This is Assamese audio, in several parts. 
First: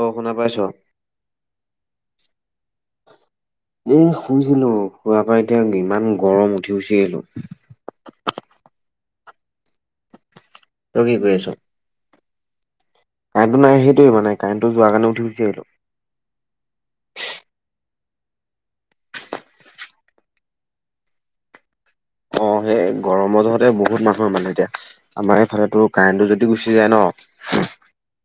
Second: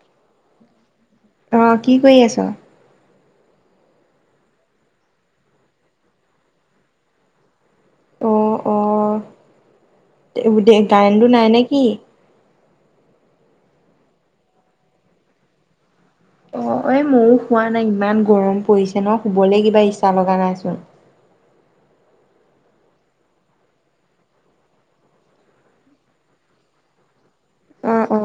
অ', শুনা পাইছো। অ কি কৰি আছ? এ' শুইছিলো, শোৱাৰ পৰা এতিয়া ইমান গৰম উঠি গুচি আহিলো। অ', অ'। [unintelligible] তই কি কাৰেন্টটো কৰি আছ নাই নে কি? কাৰেণ্টটো নাই সেইটোৱে মানে কাৰেণ্টটো যোৱাৰ কাৰণে উঠি গুচি আহিলো। অ', এই ময়ো শুৱা নাই ইমান গৰম পৰিছে ন' শুবলৈ কিবা ইচ্ছা লগা নাইচোন। [inaudible] অ', সেই গৰমৰ যহতে বহুত মানুহৰ মানে এতিয়া আমাৰ এইফালে টো কাৰেণ্টটো যদি গুচি যায় ন অ', অ'।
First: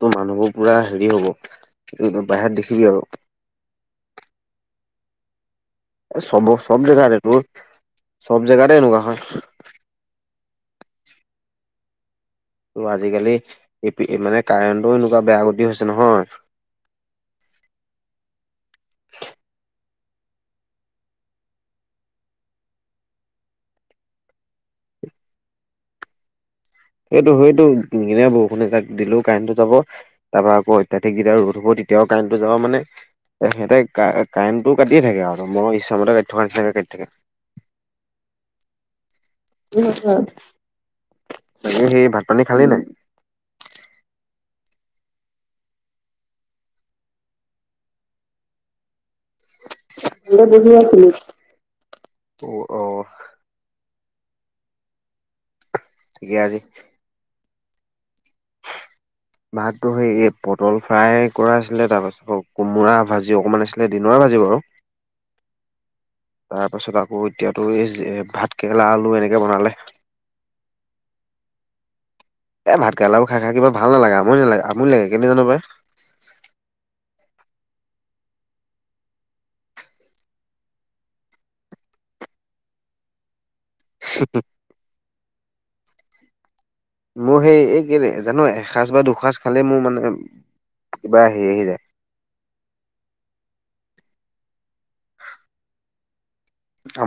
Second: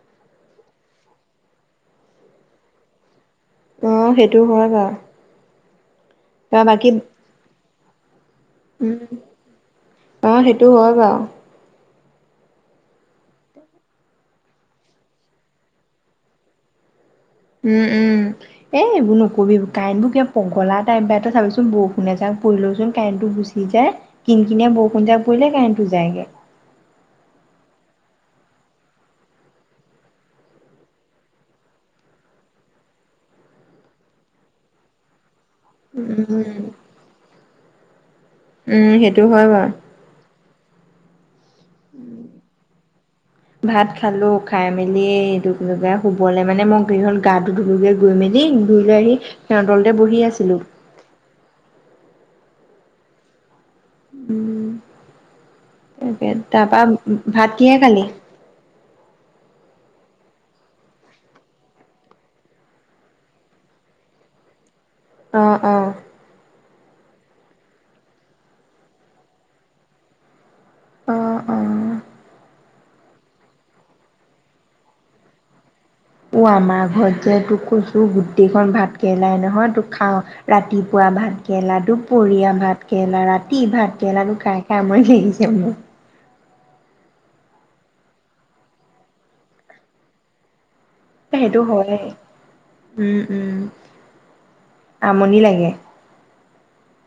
ত' মানুহবোৰ পুৰা হেৰি হ'ব বাহিৰত দেখিবি আৰু। অ', সেইটো হয় বাৰু। চব, তই চব বাকী জেগাতে তোৰ চব জেগাতে উম এনেকুৱা হয়। [unintelligible] ত' আজিকালি এপি মানে কাৰেণ্টটো এনেকুৱা বেয়া গতি হৈছে নহয়। উম, উম। উম, এ। গুচি যায় কিন-কিনীয়া বৰষুণ এজাক পৰিলে কাৰেণ্টো যায়গে। সেইটো-সেইটো কিন-কিনীয়া বৰষুণ এজাক দিলেও কাৰেন্টটো যাব, তাৰ পৰা আকৌ অত্যাধিক যেতিয়া ৰ'দ হ'ব তেতিয়াও কাৰেণ্টটো যাব মানে এ সিহঁতে কাৰেণ্টটো কাটিয়ে থাকে আৰু। মনৰ ইচ্ছামতে কাটি উম থকাৰ নিচিনাকে কাটি থাকে। উম, সেই [unintelligible] বাকী সেই ভাত পানী খালি নাই? ভাত খালো খাই মেলি এইটো কি বুলি কয়, শুবলে মানে মই গোটেইখন গাটো ধুলোগে গৈ মেলি, ধুই লৈ আহি ফেনৰ তলতে বহি আছিলোঁ। উ অ'। উম, তাকে ঠিকে আজি তাৰপৰা ভাত কিহে খালি? উ ভাতটো সেই এই পটল ফ্ৰাই কৰা আছিলে, তাৰ পাছত আকৌ কোমোৰা ভাজি অকমান আছিলে দিনৰ ভাজি বাৰু। অ' অ'। তাৰ পাছত আকৌ এতিয়া তোৰ, এই ভাত কেৰেলা, আলু এনেকে বনালে। অ'। এ ভাত কেৰেলাবোৰ খাই খাই কিবা ভাল নালাগে, আমনি নালাগে-আমনি লাগে, কেলে জানো পায়। ও আমাৰ ঘৰত যে তোক কৈছো গোটেইখন ভাত কেৰেলাই নহয়, তোক খাওঁ, ৰাতিপুৱা ভাত কেৰেলা, দুপ পৰীয়া ভাত কেৰেলা, ৰাতি ভাত কেৰেলা, তোৰ খাই খাই আমনি লাগিছে মোৰ। মোৰো সেই এই-কেলে জানো, এসাঁজ বা দুসাঁজ খালেই মোৰ মানে কিবা হেৰি সেইটো আহি যায় হয়য়ে। উম উম, আমনি লাগে।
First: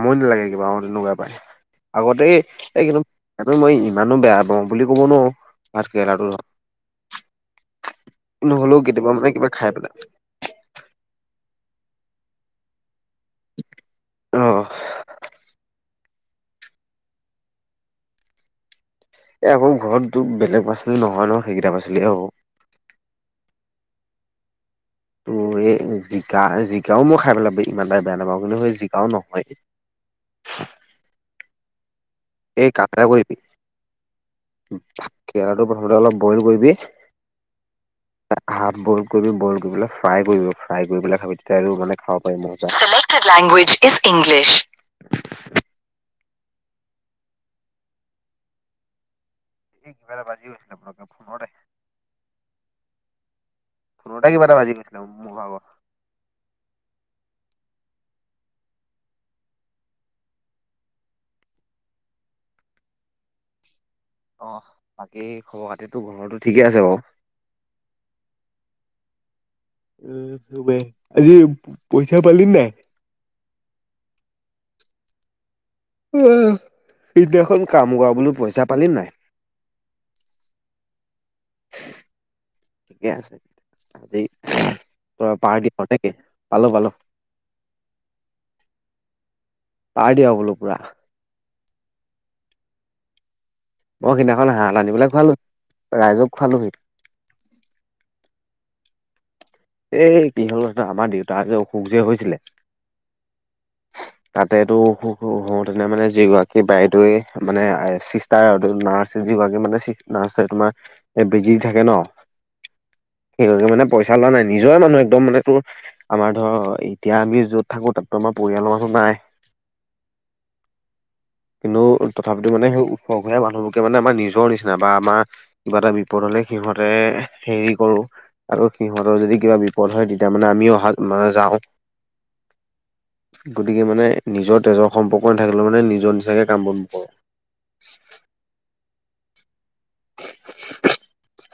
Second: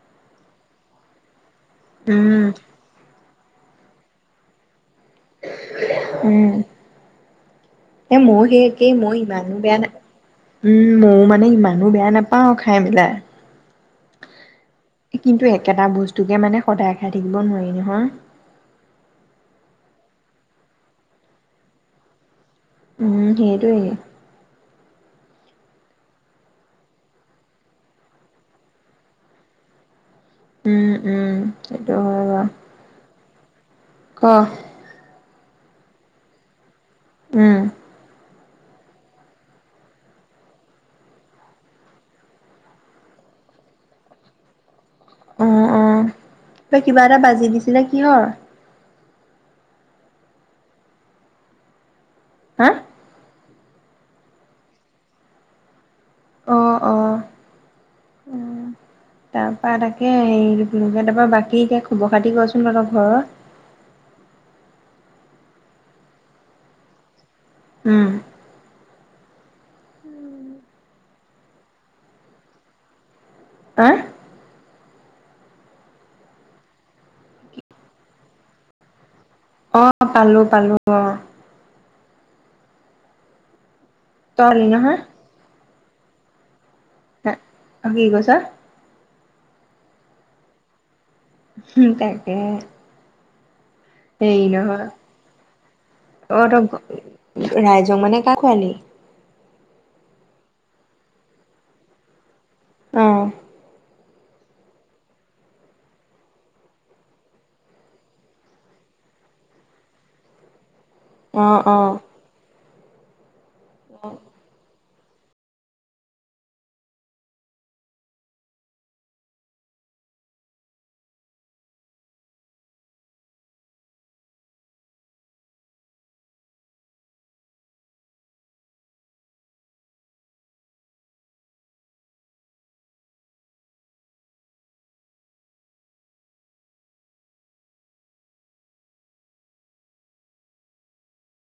আমনি লাগে কিবা, অ' তেনেকুৱা পাই, আগতে এই উম এই কিবা সেইটো মই ইমানো বেয়া পাওঁ বুলি ক'ব নোৱাৰো, ভাত কেৰেলাটো ধৰ উম এ মইও সেই একেই, মই ইমানো খাই বেয়া না, পেলাই উম, মইও মানে ইমান নো বেয়া নাপাও খাই পেলাই। অ কিন্তু একেটা বস্তুকে মানে সদায় খাই থাকিব নোৱাৰি নহয়। এ আকৌ ঘৰত তোৰ বেলেগ পাচলি নহয় ন, সেইকেইটা পাচলিহে হ'ব। উম, সেইটোৱেই। তো এই জিকা-জিকাও মই খাই পেলাই ইমান এটা বেয়া নাপাওঁ, কিন্তু সেই জিকাও নহয়। উম উম। হয় বাৰু এই কাম এটা কৰিবি, ক ভাত কেৰেলাটো প্ৰথমতে অলপ বইল কৰিবি উম। হাফ বইল কৰিবি, বইল কৰি পেলাই ফ্ৰাই কৰিবি ফ্ৰাই কৰি পেলাই খাবি, তেতিয়া এইটো মানে খাব পাৰি মজা। Language is English. অ' অ', তই কিবা এটা বাজি দিছিলে, কিহৰ? এই কিবা এটা বাজি গৈছিলে, ফতকে ফোনতে। হা? ফোনতে কিবা এটা বাজি গৈছিলে, মোৰ ভাগৰ। অ' অ', উম। তাৰ পৰা তাকে, হেৰি এইটো কি বুলি কয়, তাৰপৰা বাকী এতিয়া খবৰ খাতি কচোন তহঁতৰ ঘৰৰ। অ', বাকী খবৰ খাতিতো ঘৰৰটো ঠিকেই আছে বাৰু। উম। উম [unintelligible] আজি পইচা পালি নাই? হা? সিদিনাখন কাম কৰা বুলো পইচা পালি নাই? অ', পালো পালো, অ'। ঠিকে আছে, আজি তই পালি নহয় পুৰা পাৰ্টী [unintelligible] পালো পালো। হা, অ' কি কৈছ? পাৰ্টী আৰু বোলো পুৰা। হুম, তাকে। মই সেই সিদিনাখন হাঁহ নহয় আনি পেলাই খোৱালো ৰাইজক অ ত খোৱালোহি ৰাইজক মানে। খোৱালি। এই কিহলৰ আমাৰ দেউতা যে অসুখ যে হৈছিলে। অহ, তাতেটো হোতেনে মানে যিগৰাকী বাইদটৱে মানে চিষ্টাৰ। নাৰ্চ যৰাকী মানে নাৰ্চ তোমাৰ বিজি অ', থাকে অ'। ন। সসেই মানে পইচা লোৱা নাই। নিজৰে মানুহ একদম মানে তোৰ আমাৰ ধৰ এতিয়া আমি যত থাকো তাতো আমাৰ পৰিয়ালৰ মানুহ নাই। আ [unintelligible] কিন্তু তথাপিতও মানে সেই খ মানুহবোকে মানে আমাৰ নিজৰ নিচি বা আমাৰ কিবা এটা বিপদত। এই সিহঁতে এ হেৰী কৰো আৰু সিহতঁৰ যদি কিবা বিপদ হয় তেতিয়া মানে আমিও অহা মানে যাওঁ। অ গতিকে মানে নিজৰ তেজৰ সম্পৰ্ক নাথাকিলে মানে নিজৰ নিচাকৈ কাম বন নকৰোঁ। অ [unintelligible]